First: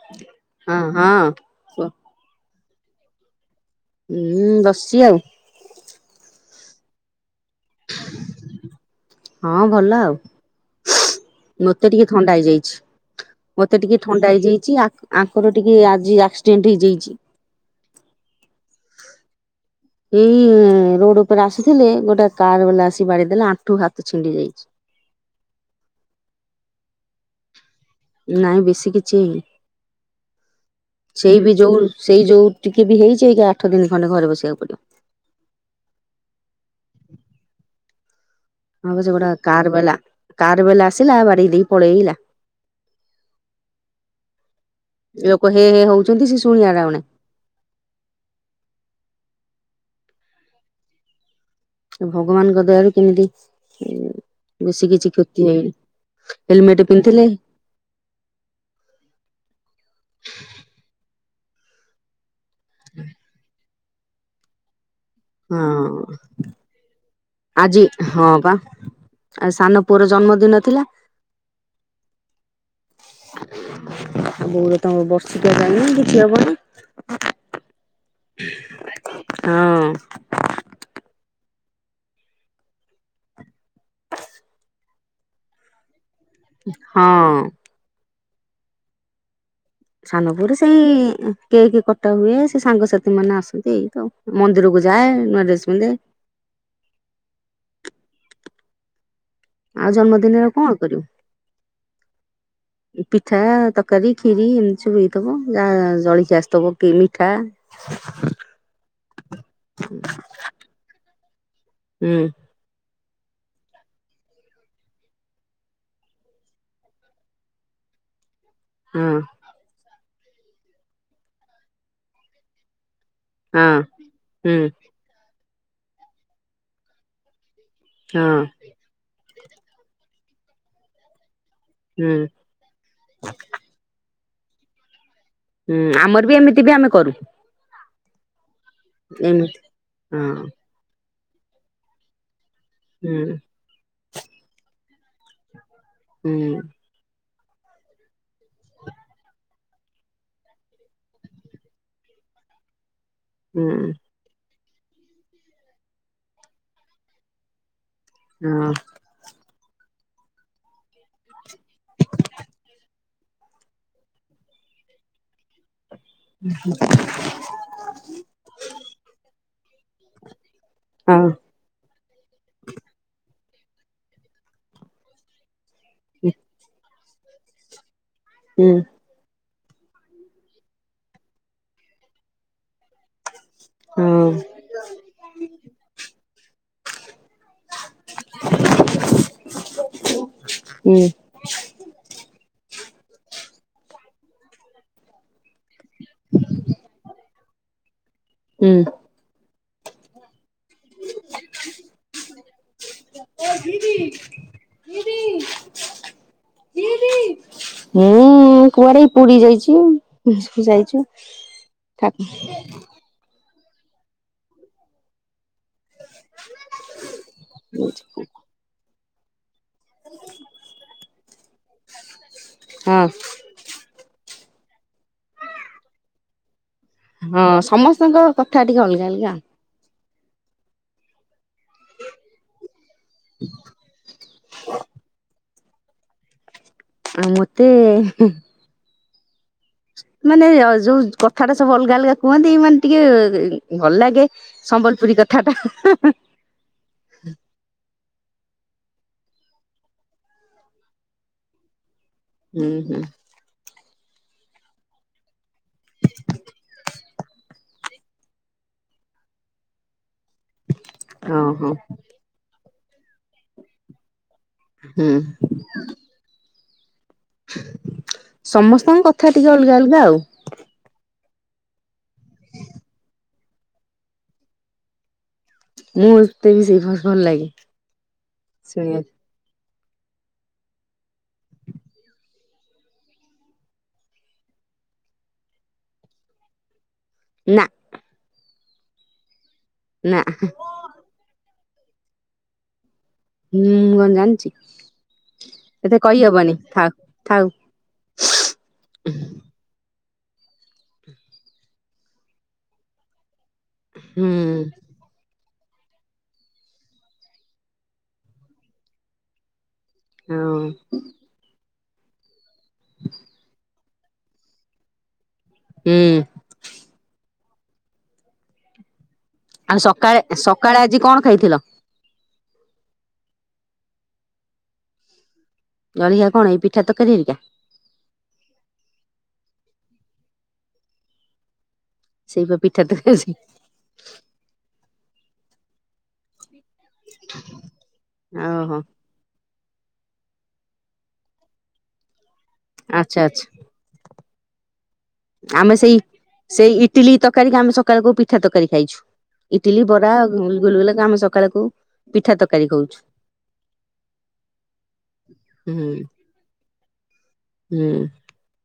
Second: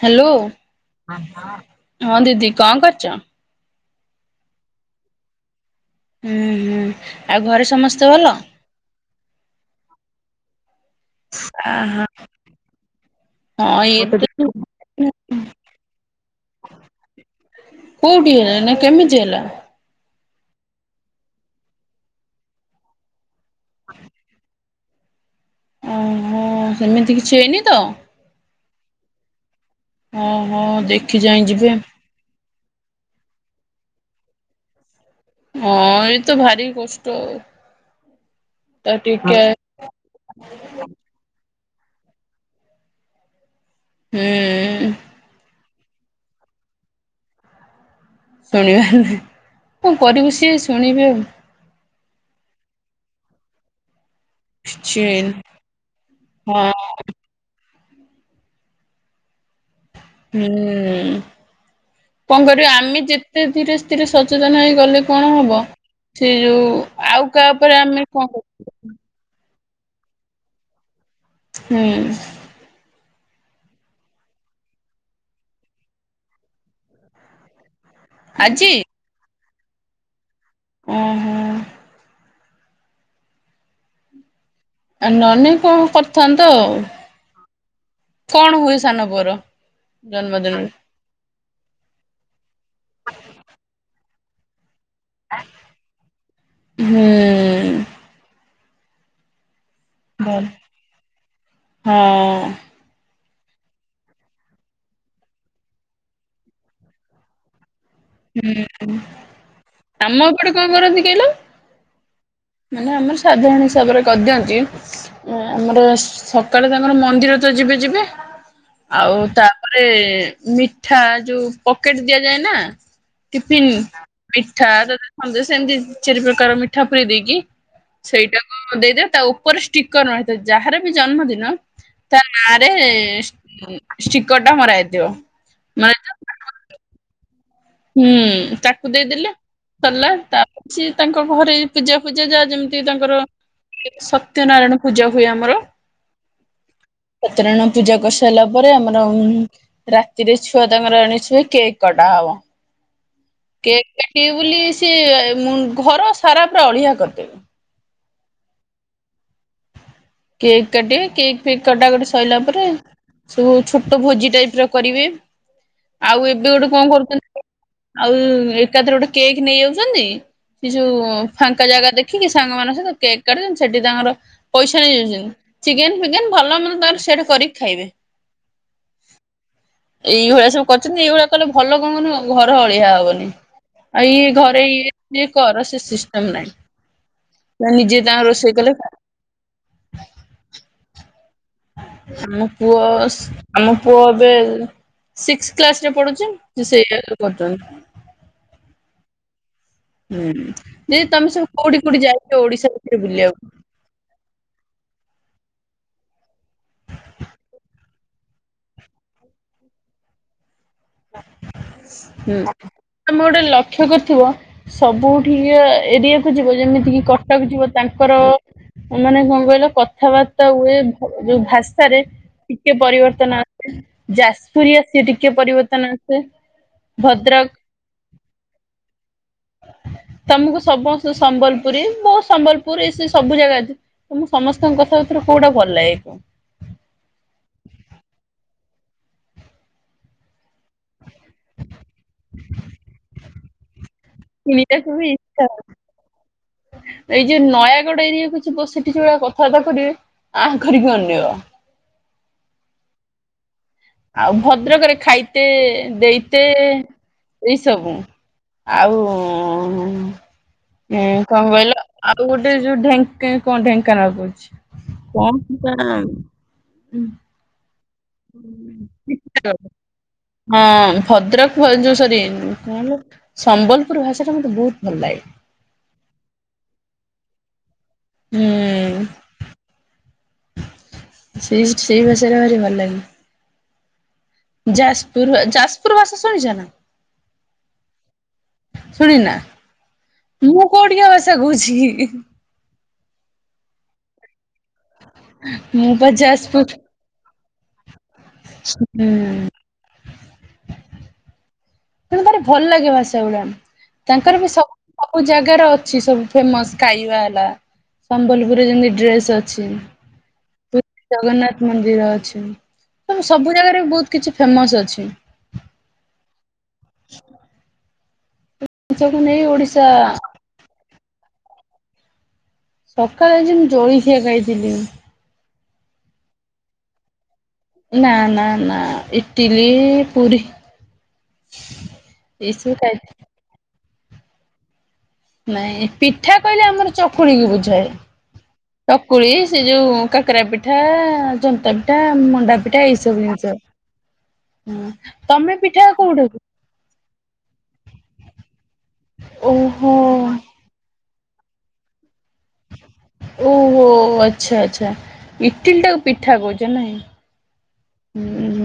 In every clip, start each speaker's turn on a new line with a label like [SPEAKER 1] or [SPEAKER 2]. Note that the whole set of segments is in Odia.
[SPEAKER 1] ହ୍ୟାଲୋ
[SPEAKER 2] ହଁ ହଁ କୁହ
[SPEAKER 1] ହଁ ଦିଦି! କାଁ ଘଛ?
[SPEAKER 2] ହୁଁ ବସିଛି ଆଉ!
[SPEAKER 1] ହୁଁ ହୁଁ ଆଉ ଘରେ ସମସ୍ତେ ଭଲ।
[SPEAKER 2] ହଁ ଭଲ ଆଉ ମତେ
[SPEAKER 1] ଆହା
[SPEAKER 2] ଟିକେ ଥଣ୍ଡା ହେଇଯାଇଛି। ମତେ
[SPEAKER 1] ହଁ
[SPEAKER 2] ଟିକେ
[SPEAKER 1] ଇଏ ତ
[SPEAKER 2] ଥଣ୍ଡା ହେଇଯାଇଛି ଆଙ୍କର ଟିକେ ଆଜି ଆକ୍ସିଡେଣ୍ଟ ହେଇଯାଇଛି।
[SPEAKER 1] ହେ ନା କେମିତି ହେଲା!
[SPEAKER 2] ଏଇ ରୋଡ ଉପରେ ଆସିଥିଲେ ଗୋଟେ କାର ବାଲା ଆସି ବାଡି ଦେେଲେ ଆଣ୍ଠୁ ହାତ ଛିଣ୍ଡି ଯାଇଛି
[SPEAKER 1] ଓହୋ ସେମିତି କିଛି ହୁଏନି ତ
[SPEAKER 2] ନାଇଁ ବେଶୀ କିଛିଇ।
[SPEAKER 1] ଓହୋ ଦେଖି ଚାହିଁ
[SPEAKER 2] ସେଇ ବି
[SPEAKER 1] ଯିବେ
[SPEAKER 2] ଯୋଉ ସେଇ ଯୋଉ ଟିକେ ବି ହେଇଛିଇ। ଆଠ ଦିନ ଖଣ୍ଡେ ଘରେ ବସିବାକୁ ପଡିବ।
[SPEAKER 1] ହଁ ଏ ତ ଭାରି କଷ୍ଟ। ତ
[SPEAKER 2] ଆଉଛ ଗୋଟେ
[SPEAKER 1] ଟିକେ
[SPEAKER 2] କାରବେଲା କାରବେଲା ଆସିଲା ବାାର ଦେଇ ପଳେଇଲା।
[SPEAKER 1] ହୁଁ
[SPEAKER 2] ଲୋକ ହେ ହେ ହଉଛନ୍ତି ସେ ଶୁଣଆାର ଆଣେ!
[SPEAKER 1] ଶୁଣିବାର ନାଁ କଣ କରିବୁ ସିଏ ଶୁଣିବେ ଆଉ।
[SPEAKER 2] ଭଗବାନଙ୍କ ଦୟାରୁ କେମିତି? ବେଶୀ କିଛି କ୍ଷତି ନାଇନ
[SPEAKER 1] ହଁ
[SPEAKER 2] ହେଲମେଟ ପିନ୍ଧଥିଲେ।
[SPEAKER 1] ହୁଁ! କଣ କର ଆମେ ଯେତେ ଧୀରେ ଧୀରେ ସଚେତନ ହେଇଗଲେ? କଣ ହବ
[SPEAKER 2] ହଁ
[SPEAKER 1] ସେ ଯୋଉ ଆଉ କାହା ଉପରେ ଆମେ କଣ କର?
[SPEAKER 2] ଆଉ ସାନ ପୁଅର ଜନ୍ମଦିନ ଥିଲା।
[SPEAKER 1] ହୁଁ!
[SPEAKER 2] ଆ ବଉ ତମର ବର୍ଷିକା ଯାଇନି ଦେଠ ହବ!
[SPEAKER 1] ଆଜି!
[SPEAKER 2] ହଁ!
[SPEAKER 1] ଓ ହୋ! ଆ ନନେ କଣ? କରିଥାନ୍ତ ଆଉ
[SPEAKER 2] ହଁ!
[SPEAKER 1] କଣ ହୁଏ ସାନ ପୋର?
[SPEAKER 2] ସାନପୁର ସେଇ କେହି କି କଟା ହୁଏ ସେ ସାଙ୍ଗସାଥି ମାନେ ଆସନ୍ତି ଏଇ ଆଉ। ମନ୍ଦିରକୁ ଯାଏ ନୂଆଶମନ୍ଦେ!
[SPEAKER 1] ହୁଁ
[SPEAKER 2] ଆଉ
[SPEAKER 1] ଭଲ
[SPEAKER 2] ଜନ୍ମଦିନରେ କଣ କରିବୁ?
[SPEAKER 1] ହଁ
[SPEAKER 2] ପିଠା ତରକାରୀ ଖିରି ଏମିତି ସବୁ ହେଇଥିବ ଯାହା ଜଳି ଆସିଥବ କି ମିଠା?
[SPEAKER 1] ହୁଁ ଆମ ଏପଟେ କଣ କରନ୍ତି କହିଲ?
[SPEAKER 2] ହୁଁ
[SPEAKER 1] ମାନେ ଆମର! ସାଧାରଣ ହିସାବରେ କରିଦିଅନ୍ତି ଉଁ ଆମର ସକାଳେ ତାଙ୍କର ମନ୍ଦିର ତ ଯିବେ ଯିବେ।
[SPEAKER 2] ହଁ
[SPEAKER 1] ଆଉ ତାପରେ ମିଠା ଯୋଉ ପକେଟ ଦିଆଯାଏ ନା
[SPEAKER 2] ହଁ
[SPEAKER 1] ଟିଫନ୍
[SPEAKER 2] ହୁଁ
[SPEAKER 1] ମିଠା ତ ସନ୍ଦେସ ଏମିତି ଚାରି ପ୍ରକାର ମିଠା ପୁରେଇ ଦେଇକି
[SPEAKER 2] ହଁ
[SPEAKER 1] ସେଇଟାକୁ ଦେଇଦେବେ ତା ଉପରେ ଷ୍ଟିକର ରହିଥାଉ ଯାହାର ବି ଜନ୍ମଦିନ।
[SPEAKER 2] ହୁଁ
[SPEAKER 1] ତା ନାରେ ଏ ଷ୍ଟିକରଟା ମରା ହେଇଥିବ।
[SPEAKER 2] ହୁଁ ଆମର ବି ଏମିତି ବି ଆମେ କରୁ।
[SPEAKER 1] ହୁଁ ତାକୁ ଦେଇଦେଲେ
[SPEAKER 2] ଏମିତି
[SPEAKER 1] ସରିଲ
[SPEAKER 2] ହଁ
[SPEAKER 1] ତା ପରେ ସିଏ ତାଙ୍କ ଘରେ ପୂଜା ଫୂଜା ଯାହା ଯେମିତି
[SPEAKER 2] ହୁଁ
[SPEAKER 1] ତାଙ୍କର ସତ୍ୟନାରାୟଣ ପୂଜା ହୁଏ ଆମର।
[SPEAKER 2] ହୁଁ।
[SPEAKER 1] ସତରଣ ପୂଜା କରିସାରିଲା ପରେ ଆମର ଉଁ ରାତିରେ ଛୁଆ ତାଙ୍କର ଆଣି ଆସିବେ କେକ୍ କଟା ହବ।
[SPEAKER 2] ହୁଁ
[SPEAKER 1] କେକ୍ କାଟିବେ ବୋଲି ସେ ମୁଁ ଘର ସାରା ପରା ଅଳିଆ କରିଦେବେ।
[SPEAKER 2] ହଁ।
[SPEAKER 1] କେକ୍ କାଟିବେ କେକ୍ ଫେକ କଟାକଟି ସଇଲା ପରେ ସବୁ ଛୋଟ ଭୋଜି ଟାଇପର କରିବେ ଆଉ ଏବେ ଗୋଟେ କଣ କରୁଛନ୍ତି। ଆଉ ଏକାଥରେ ଗୋଟେ କେକ୍ ନେଇ ଯାଉଛନ୍ତି ସେ ଯୋଉ
[SPEAKER 2] ହଁ।
[SPEAKER 1] ଫାଙ୍କା ଜାଗା ଦେଖିକି ସାଙ୍ଗ ମାନଙ୍କ ସହିତ କେକ୍ କାଟୁଛନ୍ତି ସେଠି ତାଙ୍କର ପଇସା ନେଇଯାଉଛନ୍ତି ଚିକେନ ଫିକେନ ଭଲ ମନ୍ଦ ତାଙ୍କର ସେଠି କରିକି ଖାଇବେ। ଏଇଭଳିଆ ସବୁ କରିଛନ୍ତି ଏଇଭଳିଆ କଲେ ଭଲ କଣ କହୁନ ଘର ଅଳିଆ ହବନି। ଆଇ ଇଏ ଘରେ ଇଏ ଫିଏ କର ସେ ସିଷ୍ଟମ ନାହିଁ। ନା ନିଜେ ତାଙ୍କ ରୋଷେଇ କଲେ
[SPEAKER 2] ହୁଁ।
[SPEAKER 1] ଆମ ପୁଅ ଆମ ପୁଅ ଏବେ ସିକ୍ସ କ୍ଲାସ ଯିଏ ପଡୁଛି ସେଇ କରୁଛନ୍ତି।
[SPEAKER 2] ହୁଁ।
[SPEAKER 1] ହୁଁ। ଯେ ତମେ ସବୁ କୋଉଠି କୋଉଠି ଯାଇଛ ଓଡିଶା ଭିତରେ ବୁଲିବାକୁ?
[SPEAKER 2] ହୁଁ କୁଆଡେ ପୁରୀ ଯାଇଛି ଉଁ ଯାଇଛି। ସବୁ
[SPEAKER 1] ହୁଁ।
[SPEAKER 2] ଆଜ୍ଞା।
[SPEAKER 1] ତମେ ଗୋଟେ ଲକ୍ଷ୍ୟ କରିଥିବ ସବୁଠି ଏରିଆକୁୁ ଯିବ ଯେମିତି କିି କଟକ ଯିବ ତାଙ୍କର ମାନେ କଣ କହିଲ? କଥାବାର୍ତ୍ତା ହୁଏ ଯୋଉ ଭାଷାରେ ଟିକେ ପରିବର୍ତ୍ତନ ଆସେ ଜାସ ସୂର୍ଆ ସିଏ ଟିକେ ପରିବର୍ତ୍ତନ ଆସେ।
[SPEAKER 2] ହଁ
[SPEAKER 1] ଭଦ୍ରକ
[SPEAKER 2] ସମସ୍ତଙ୍କ କଥା ଟିକେ ଅଲଗା ଅଲଗା।
[SPEAKER 1] ତମକୁ ସମସ୍ତ ସମ୍ବଲପୁରୀ ବହୁ ସମ୍ବଲପୁର ଏ ସେ ସବୁ ଜାଗା ଅଛି ତମ ସମସ୍ତଙ୍କ କଥାବାର୍ତ୍ତା ରୁ କୋଉଟା ଭଲ ଲାଗେ।
[SPEAKER 2] ଆଉ ମତେ ମାନେ ଯୋଉ କଥାଟା ସବୁ ଅଲଗା ଅଲଗା କୁହନ୍ତି ମାନେ ଟିକେ ଏଁ ଭଲ ଲାଗେ
[SPEAKER 1] କିଣିବାକୁ ବି
[SPEAKER 2] ସମ୍ବଲପୁରୀ
[SPEAKER 1] ଇଚ୍ଛା ହବ
[SPEAKER 2] କଥାଟା ହା ହା।
[SPEAKER 1] କିଛି ଗୋଟେ ଏରିଆ କିଛି ପଶି କିଛି ଗୋଟେ କଥାବାର୍ତ୍ତା କରିବେ ଆଁ କରିକି ଅନେଇବା।
[SPEAKER 2] ହୁଁ ହୁଁ।
[SPEAKER 1] ଆଉ ଭଦ୍ରକରେ ଖାଇତେ ଦେଇତେ ଏଇ ସବୁ ଆଉ ଉଁ କଣ
[SPEAKER 2] ଓହୋ
[SPEAKER 1] କହିଲ ଆଉ ଗୋଟେ ଯୋଉ ଢେଙ୍କା କଣ ଢେଙ୍କାନାଳ କହୁଛି।
[SPEAKER 2] ହୁଁ
[SPEAKER 1] କଣ [unintelligible]
[SPEAKER 2] ସମସ୍ତଙ୍କ କଥା ଟିକେ ଅଲଗା ଅଲଗା ଆଉ
[SPEAKER 1] [unintelligible] ହଁ। ଭଦ୍ରକ କୁ ଯୋଉ ସରି କଣଲୋ ସମ୍ବଲପୁର ଭାଷା ଟା ମତେ ବହୁତ ଭଲ ଲାଗେ।
[SPEAKER 2] ମୁଁ ତେବି ସେଇ ଭଲ ଲାଗେ
[SPEAKER 1] ହୁଁ
[SPEAKER 2] ଶୁଣିବା।
[SPEAKER 1] ସେଇ ସେଇ ଭାଷାରେ ଭାରି ଭଲ ଲାଗେ। ଯାଜପୁର ଯାଜପୁର ଭାଷା ଶୁଣିଛ ନା?
[SPEAKER 2] ନା।
[SPEAKER 1] ଶୁଣି ନା,
[SPEAKER 2] ନା
[SPEAKER 1] ମୁଁ କୋଉଠିକା ଭାଷା କହୁଛି କି?
[SPEAKER 2] ହୁଁ କଣ ଜାଣିଛି।
[SPEAKER 1] ମୁଁ
[SPEAKER 2] ଏତେ
[SPEAKER 1] ପା
[SPEAKER 2] କହି ହବନି।
[SPEAKER 1] ଯାଜପୁର
[SPEAKER 2] ଥାଉ, ଥାଉ।
[SPEAKER 1] ହୁଁ। ତେଣୁ ଭାରି ଭଲ ଲାଗେ ଭାଷା ଗୁଡା।
[SPEAKER 2] ହୁଁ
[SPEAKER 1] ତାଙ୍କର ବି ସବୁ, ସବୁ ଜାଗା ଜାଗାରେ ଅଛି, ସବୁ ଫେମସ ଖାଇବା ହେଲା। ସମ୍ବଲପୁରରେ ଯେମତି ଡ୍ରେସ୍ ଅଛି।
[SPEAKER 2] ହଁ
[SPEAKER 1] ପୁରୀ ଜଗନ୍ନାଥ ମନ୍ଦିର ଅଛି। ତ ସବୁ ଜାଗାରେ ବି ବହୁତ କିଛି ଫେମସ ଅଛି।
[SPEAKER 2] ହୁଁ।
[SPEAKER 1] ସବୁ ନେଇ
[SPEAKER 2] ଆଉ
[SPEAKER 1] ଓଡିଶା
[SPEAKER 2] ସକାଳେ, ସକାଳେ ଆଜି କଣ ଖାଇଥିଲ?
[SPEAKER 1] ସକାଳେ ଆଜି, ମୁଁ ଜଳିଖିଆ ଖାଇଥିଲି।
[SPEAKER 2] ଜଳଖିଆ କଣ ଏଇ ପିଠା ତରକାରି ହେରିକା?
[SPEAKER 1] ନା, ନା, ନା ଇଟଲି ପୁରୀ।
[SPEAKER 2] ସେଇ ପା
[SPEAKER 1] ଏସବୁ
[SPEAKER 2] ପିଠା
[SPEAKER 1] ଖାଇଥିଲି।
[SPEAKER 2] ତରକାରୀ ଅଛି।
[SPEAKER 1] ନାଇଁ, ପିଠା କହିଲେ ଆମର ଚକୁଳିି କୁ ବୁଝାଏ।
[SPEAKER 2] ଓହୋ
[SPEAKER 1] ଚକୁଳି ସେ ଯୋଉ କାକରା ପିଠା, ଜନ୍ତା ପିଠା, ମଣ୍ଡା ପିଠା ଏଇ
[SPEAKER 2] ଆଚ୍ଛା
[SPEAKER 1] ସବୁ
[SPEAKER 2] ଆଚ୍ଛା
[SPEAKER 1] ଜିନିଷ। ହୁଁ। ତମେ
[SPEAKER 2] ଆମେ
[SPEAKER 1] ପିଠା
[SPEAKER 2] ସେଇ,
[SPEAKER 1] କୋଉଠୁ
[SPEAKER 2] ସେଇ ଇଟିଲି ତରକାରୀ, ଆମେ ସକାଳକୁ ପିଠା ତରକାରୀ ଖାଇଛୁ। ଇଟିଲି,
[SPEAKER 1] ଓହୋ।
[SPEAKER 2] ବରା, ଗୁଲଗୁଲାକୁ ଆମେ ସକାଳକୁ
[SPEAKER 1] ଓହୋ ଆଚ୍ଛା ଆଚ୍ଛା ଇଟିଲ
[SPEAKER 2] ହୁଁ
[SPEAKER 1] ଟାକୁ ପିଠା କହୁଚ, ନାଇଁ?
[SPEAKER 2] ହୁଁ।
[SPEAKER 1] ହୁଁ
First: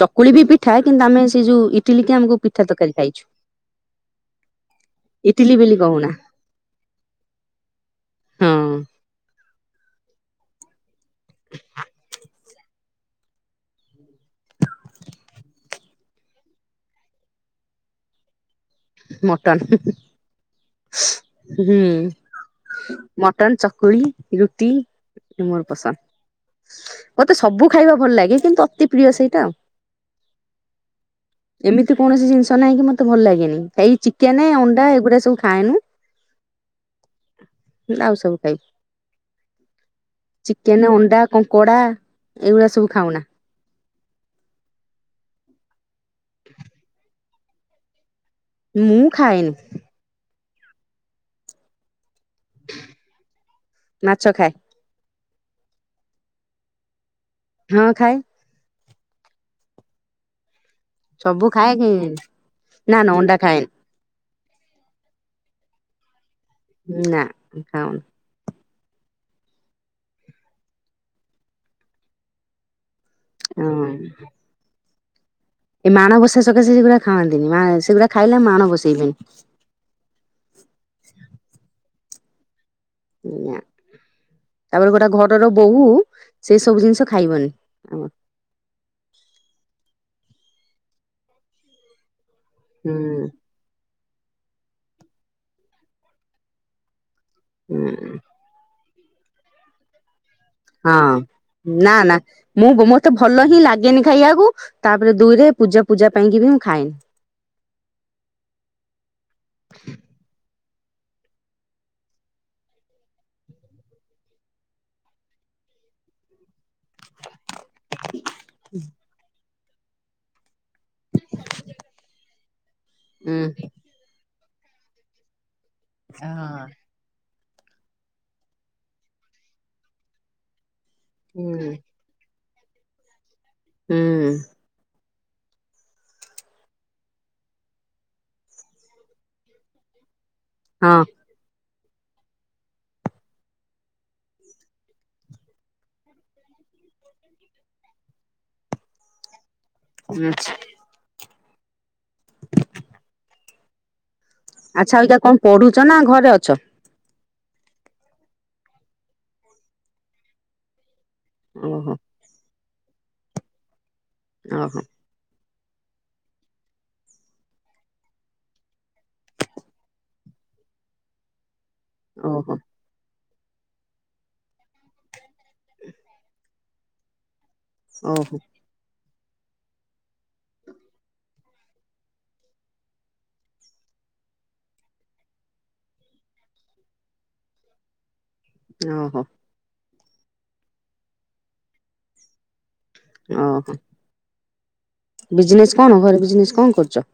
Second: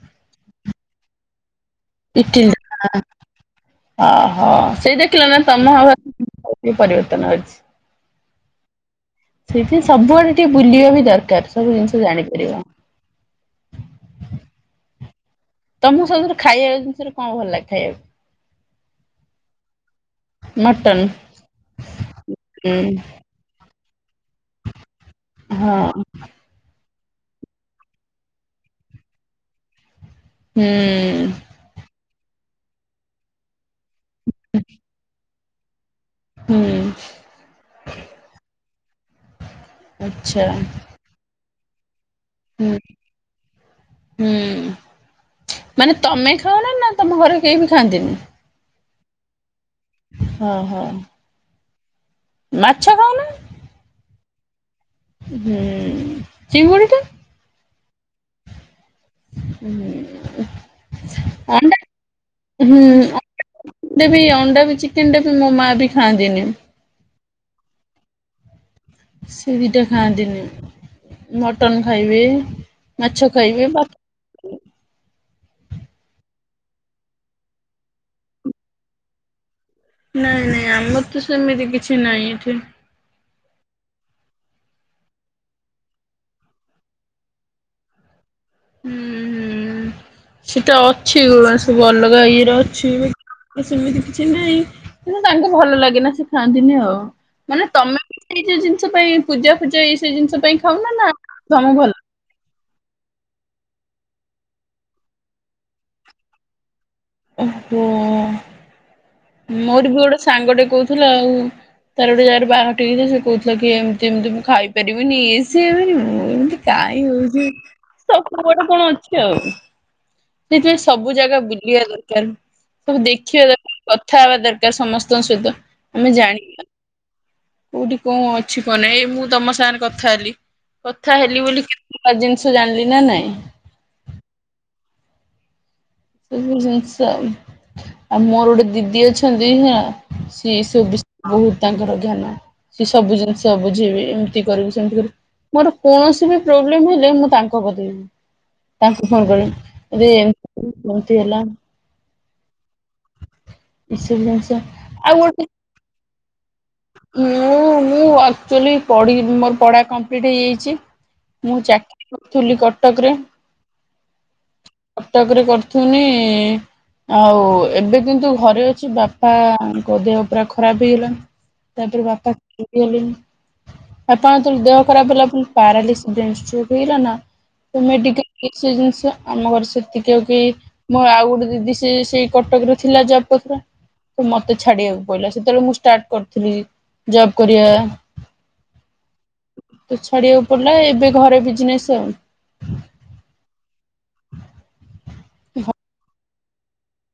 [SPEAKER 2] ଚକୁଳି ବି ପିଠା, କିନ୍ତୁ ଆମେ ସେଇ ଯୋଉ ଇ ଇଟିଲି କି ଆମକୁ ପିଠା ତରକାରୀ ଖାଇଚୁ।
[SPEAKER 1] ଓହୋ ସେଇ ଦେଖିଲ ନା
[SPEAKER 2] ବୋଲି
[SPEAKER 1] ତମ
[SPEAKER 2] କହୁନା
[SPEAKER 1] ପରିବର୍ତ୍ତନ ହଉଛି।
[SPEAKER 2] ହଁ।
[SPEAKER 1] ସେଥିପାଇଁ, ସବୁଆଡେ ଟିକେ ବୁଲିବା ବି ଦରକାର। ସବୁ ଜିନିଷ ଜାଣିପାରିବ।
[SPEAKER 2] [inaudible]
[SPEAKER 1] ତମକୁ ସତରେ ଖାଇବାକୁ ଜିନିଷରେ କଣ ଭଲ ଲାଗେ ଖାଇବାକୁ?
[SPEAKER 2] ମଟନ୍
[SPEAKER 1] ମଟନ
[SPEAKER 2] ହୁଁ
[SPEAKER 1] ହୁଁ
[SPEAKER 2] ମଟନ୍, ଚକୁ ଚକୁଳି, ରୁଟି ମୋର ପସନ୍ଦ।
[SPEAKER 1] ହଁ
[SPEAKER 2] ମୋତେ ସବୁ ଖାଇବା ଭଲ ଲାଗେ। କିନ୍ତୁ, ଅତି ପ୍ରିୟ ସେଇଟା ଆଉ।
[SPEAKER 1] ହୁଁ
[SPEAKER 2] ଏମିତି କୌଣସି ଜିନିଷ ନାହିଁ କି, ମତେ ଭଲ ଲାଗେନି। ଏଇ ଚିକେନ, ଅଣ୍ଡା, ଏଗୁଡା ସବୁ ଖାଏନୁ।
[SPEAKER 1] ହୁଁ
[SPEAKER 2] ଆଉ ସବୁ ଖାଇବୁ।
[SPEAKER 1] ଆଚ୍ଛା।
[SPEAKER 2] କଙ୍କଡ଼ା, ଏଇଗୁଡା
[SPEAKER 1] ହୁଁ
[SPEAKER 2] ସବୁ ଖାଉନା।
[SPEAKER 1] ହୁଁ, ମାନେ ତମେ ଖାଅ ନା ତମ ଘରେ କେହି ବି ଖାଆନ୍ତିନି?
[SPEAKER 2] ମୁଁ ଖାଏନି।
[SPEAKER 1] ଓ ହୋ। ମାଛ ଖାଉନ?
[SPEAKER 2] ମାଛ ଖାଏ।
[SPEAKER 1] ହୁଁ ଚିଙ୍ଗୁଡ଼ି ଟା?
[SPEAKER 2] ହଁ, ଖାଏ।
[SPEAKER 1] ଉଁ ହୁଁ ଉଁ।
[SPEAKER 2] ସବୁ ଖାଏ
[SPEAKER 1] ଅଣ୍ଡା
[SPEAKER 2] କି
[SPEAKER 1] ହୁଁ,
[SPEAKER 2] ନା ନା ଅଣ୍ଡା ଖାଏନି
[SPEAKER 1] ମୋତେ ବି ଚିକେନ ଟା ବି ମୋ ମା ବି ଖାଆନ୍ତିନି।
[SPEAKER 2] ହୁଁ, ନା ଖାଉନୁ।
[SPEAKER 1] ସେ ଦିଟା ଖାଆନ୍ତିନି। ମଟନ ଖାଇବେ। ମଛା ଖାଇବେ। ଭା
[SPEAKER 2] ହଁ। ଏ ମାଣ ବସା ସକାଶେ ସେଗୁଡା ଖାଆନ୍ତିନି। ମା ସେଗୁଡା ଖାଇଲେ ମାଣ ବସେଇବେନି।
[SPEAKER 1] ନାଇଁ, ନାଇଁ ଆମର ତ ସେମିତି କିଛି ନାହିଁ ଏଠି।
[SPEAKER 2] ନା। ତାପରେ ଗୋଟେ ଘରର ବୋହୂ ସେ ସବୁ ଜିନିଷ ଖାଇବନି ଆମର
[SPEAKER 1] ହୁଁ ହୁଁ ସେଟା ଅଛି ଗରୁ ସବୁ ଅଲଗା ଇଏ
[SPEAKER 2] ହୁଁ
[SPEAKER 1] ସେମିତି କିଛି ନାହିଁ କିନ୍ତୁ ତାଙ୍କୁ ଭଲ ଲାଗେ ନା ସେ ଖାଆନ୍ତିନି ଆଉ ମାନେ
[SPEAKER 2] ହୁଁ।
[SPEAKER 1] ତମେ ବି ସେଇ ଯୋଉ ଜିନିଷ ପାଇଁ ପୂଜା ଫୂଜା ଏଇ ଜିନିଷ ପାଇଁ ଖାଉନା
[SPEAKER 2] ହଁ
[SPEAKER 1] ନା ତମକୁ ଭଲ
[SPEAKER 2] ନା ନା ମୁଁ ମତେ ଭଲ ହିଁ ଲାଗେ। ଚିକେନ ଖାଇବାକୁ ତାପରେ ଦୁଇରେ ପୂଜା ପୂଜା ପାଇଁକି ବି ମୁଁ ଖାଏନି।
[SPEAKER 1] ଓହୋ ମୋର ବି ଗୋଟେ ସାଙ୍ଗ ଟେ କହୁଥିଲା ଆଉ। ତାର ଗୋଟେ ଯାହାର ବାହାଘର ଠିକ୍ ହେଇଯାଇଥିଲା ସେ କହୁଥିଲା କି ଏମିତି ଏମିତି ମୁଁ ଖାଇପାରିବିନି ଇଏ‌ ସିଏ ମୁଁ ଏତି କାଇଁ ହଉଛି ସବୁଆଡେ କଣ ଅଛି ଆଉ ସେଇଥିପାଇଁ ସବୁ ଜାଗା ବୁଲିବା ଦରକାର ସବୁ ଦେଖିବା
[SPEAKER 2] ହୁଁ
[SPEAKER 1] ଦରକାର କଥା ହବା ଦରକାର। ସମସ୍ତଙ୍କ ସହିତ ଆମେ ଜାଣିବା କୋଉଠି କଣ ଅଛି କଣ ନାହିଁ ଏଇ ମୁଁ ତମ ସାଙ୍ଗରେ କଥା ହେଲି କଥା ହେଲି ବୋଲି କେତେଟା ଜିନିଷ ଜାଣିଲି ନା ନାଇଁ।
[SPEAKER 2] ହୁଁ ‌
[SPEAKER 1] ସବୁ ଜିନିଷ ଆଉ ମୋର ଗୋଟେ ଦିଦି ଅଛନ୍ତି ହେଲା ସେ ସବୁ
[SPEAKER 2] ହଁ
[SPEAKER 1] ବହୁତ ତାଙ୍କର ଜ୍ଞାନ ସେ ସବୁ ଜିନିଷ ବୁଝେଇବେ ଏମିତି କରିବି ସେମିତି କରିବ ମୋର କୌଣସି ବି ପ୍ରୋବ୍ଲେମ ହେଲେ ମୁଁ ତାଙ୍କୁ ବତେଇବି ତାଙ୍କୁ ଫୋନ କରିବି ଏରେ ହେଲା। ଆ [inaudible]
[SPEAKER 2] ଆଚ୍ଛା ଆଉ ବିନିକା କଣ ପଢୁଛ ନା ଘରେ ଅଛ?
[SPEAKER 1] ମୁଁ ମୁଁ ଆକ୍ଚୁଆଲି ମୋର ପଢ଼ା କମ୍ପ୍ଲିଟ୍ ହେଇଯାଇଛି ମୁଁ
[SPEAKER 2] ଓହୋ
[SPEAKER 1] ଚାକିରୀ କରୁଥିଲି କଟକରେ
[SPEAKER 2] ଓହୋ
[SPEAKER 1] କଟକରେ ଫୁନେ ଆଉ ଏବେ କିନ୍ତୁ ଘରେ ଅଛି ବାପାଙ୍କ ଦେହ ପୁରା ଖରାପ ହେଇଗଲାଣି। ତାପରେ ବାପା
[SPEAKER 2] ଓହୋ
[SPEAKER 1] ଗଲେଣି ବାପାଙ୍କର ଯେତେବେଳେ ଦେହ ଖରାପ ହେଲା ପ୍ୟାରଲିସିଡେ ହେଇଗଲା ନା ତ ମେଡ଼ିକାଲ
[SPEAKER 2] ଓହୋ
[SPEAKER 1] ଡିସିଜନ୍ସ ଆମ ଘରେ ସେତିକି ଆଉ କି ମୁଁ ଆଉ ଗୋଟେ ଦିଦି ସେ ସେଇ କଟକ ର ଥିଲା ଜବ କରୁଥିଲା ତ ମତେ ଛାଡିବାକୁ ପଡିଲା ସେତେବେଳେ ମୁଁ ଷ୍ଟାର୍ଟ କରିଥିଲି ଜବ କରିବା
[SPEAKER 2] ଓ ହୋ।
[SPEAKER 1] ତ ଛାଡିବାକୁ ପଡିଲା ଏବେ ଘରେ ବିଜନେସ୍ ଆଉ
[SPEAKER 2] ଓହୋ। ବିଜନେସ କଣ ଘରେ ବିଜନେସ କଣ କରୁଛ?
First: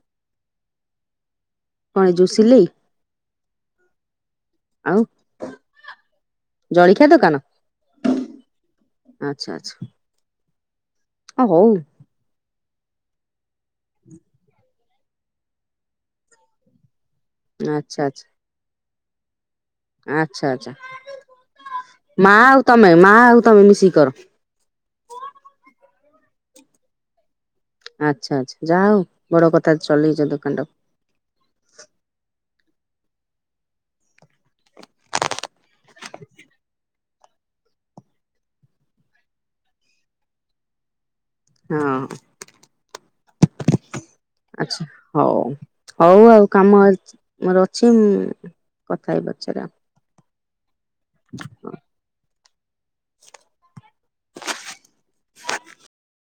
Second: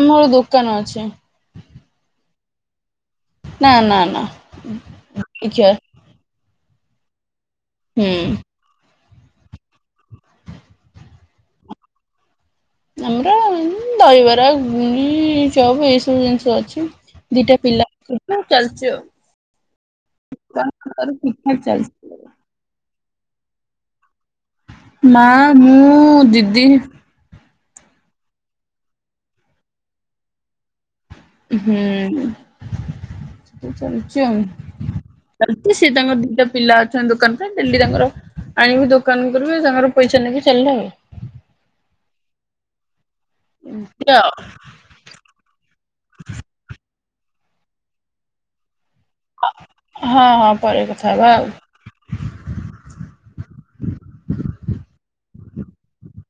[SPEAKER 1] ଆମର ଦୋକାନ ଅଛି।
[SPEAKER 2] କଣ ଯୋଉ ସିଲେଇ?
[SPEAKER 1] ନା ନା ନା କିଛି
[SPEAKER 2] ଜଳଖିଆ ଦୋକାନ?
[SPEAKER 1] ହୁଁ।
[SPEAKER 2] ଆଚ୍ଛା ଆଚ୍ଛା। ଆଉ ହଉ
[SPEAKER 1] ଆମର ଦହିବରା ଘୁଗୁନି ଚପ ଏଇ ସବୁ ଜିନିଷ ଅଛି। ଦିଟା ପିଲା
[SPEAKER 2] ଆଚ୍ଛା ଆଚ୍ଛା।
[SPEAKER 1] ଆଉ ଚାଲିଛି ଆଉ
[SPEAKER 2] ଆଚ୍ଛା ଆଚ୍ଛା
[SPEAKER 1] ତାର ଠିକ୍ ଠାକ୍ ଚାଲିଛି।
[SPEAKER 2] ମା ଆଉ ତମେ ମା ଆଉ ତମେ ମିଶିକି କର?
[SPEAKER 1] ମା ମୁଁ ଦିଦି।
[SPEAKER 2] ଆଚ୍ଛା ଆଚ୍ଛା ଯାହା ହଉ ବଡ କଥା ଚଲେଇଛ ଦୋକାନ ଟାକୁ।
[SPEAKER 1] ହୁଁ ସେ ଚାଲିଛି ଆଉ। ଚାଲିଛି ସେ ତାଙ୍କର ଦିଟା ପିଲା ଅଛନ୍ତି ଦୋକାନ ପାଇଁ ଡେଲି ତାଙ୍କର ଆଣିବି ଦୋକାନ କରି ବି। ଆ ସାଙ୍ଗର ପଇସା ନେଇକି ଚାଲିଲା।
[SPEAKER 2] ହଁ।
[SPEAKER 1] ହୁଁ।
[SPEAKER 2] ଆଚ୍ଛା ହଉ ହଉ ଆଉ କାମ ମୋର ଅଛି କଥା ହେବି ପଛରେ ଆଉ।
[SPEAKER 1] ହଁ ହଁ ପରେ କଥା ହବା ଆଉ।
[SPEAKER 2] [inaudible]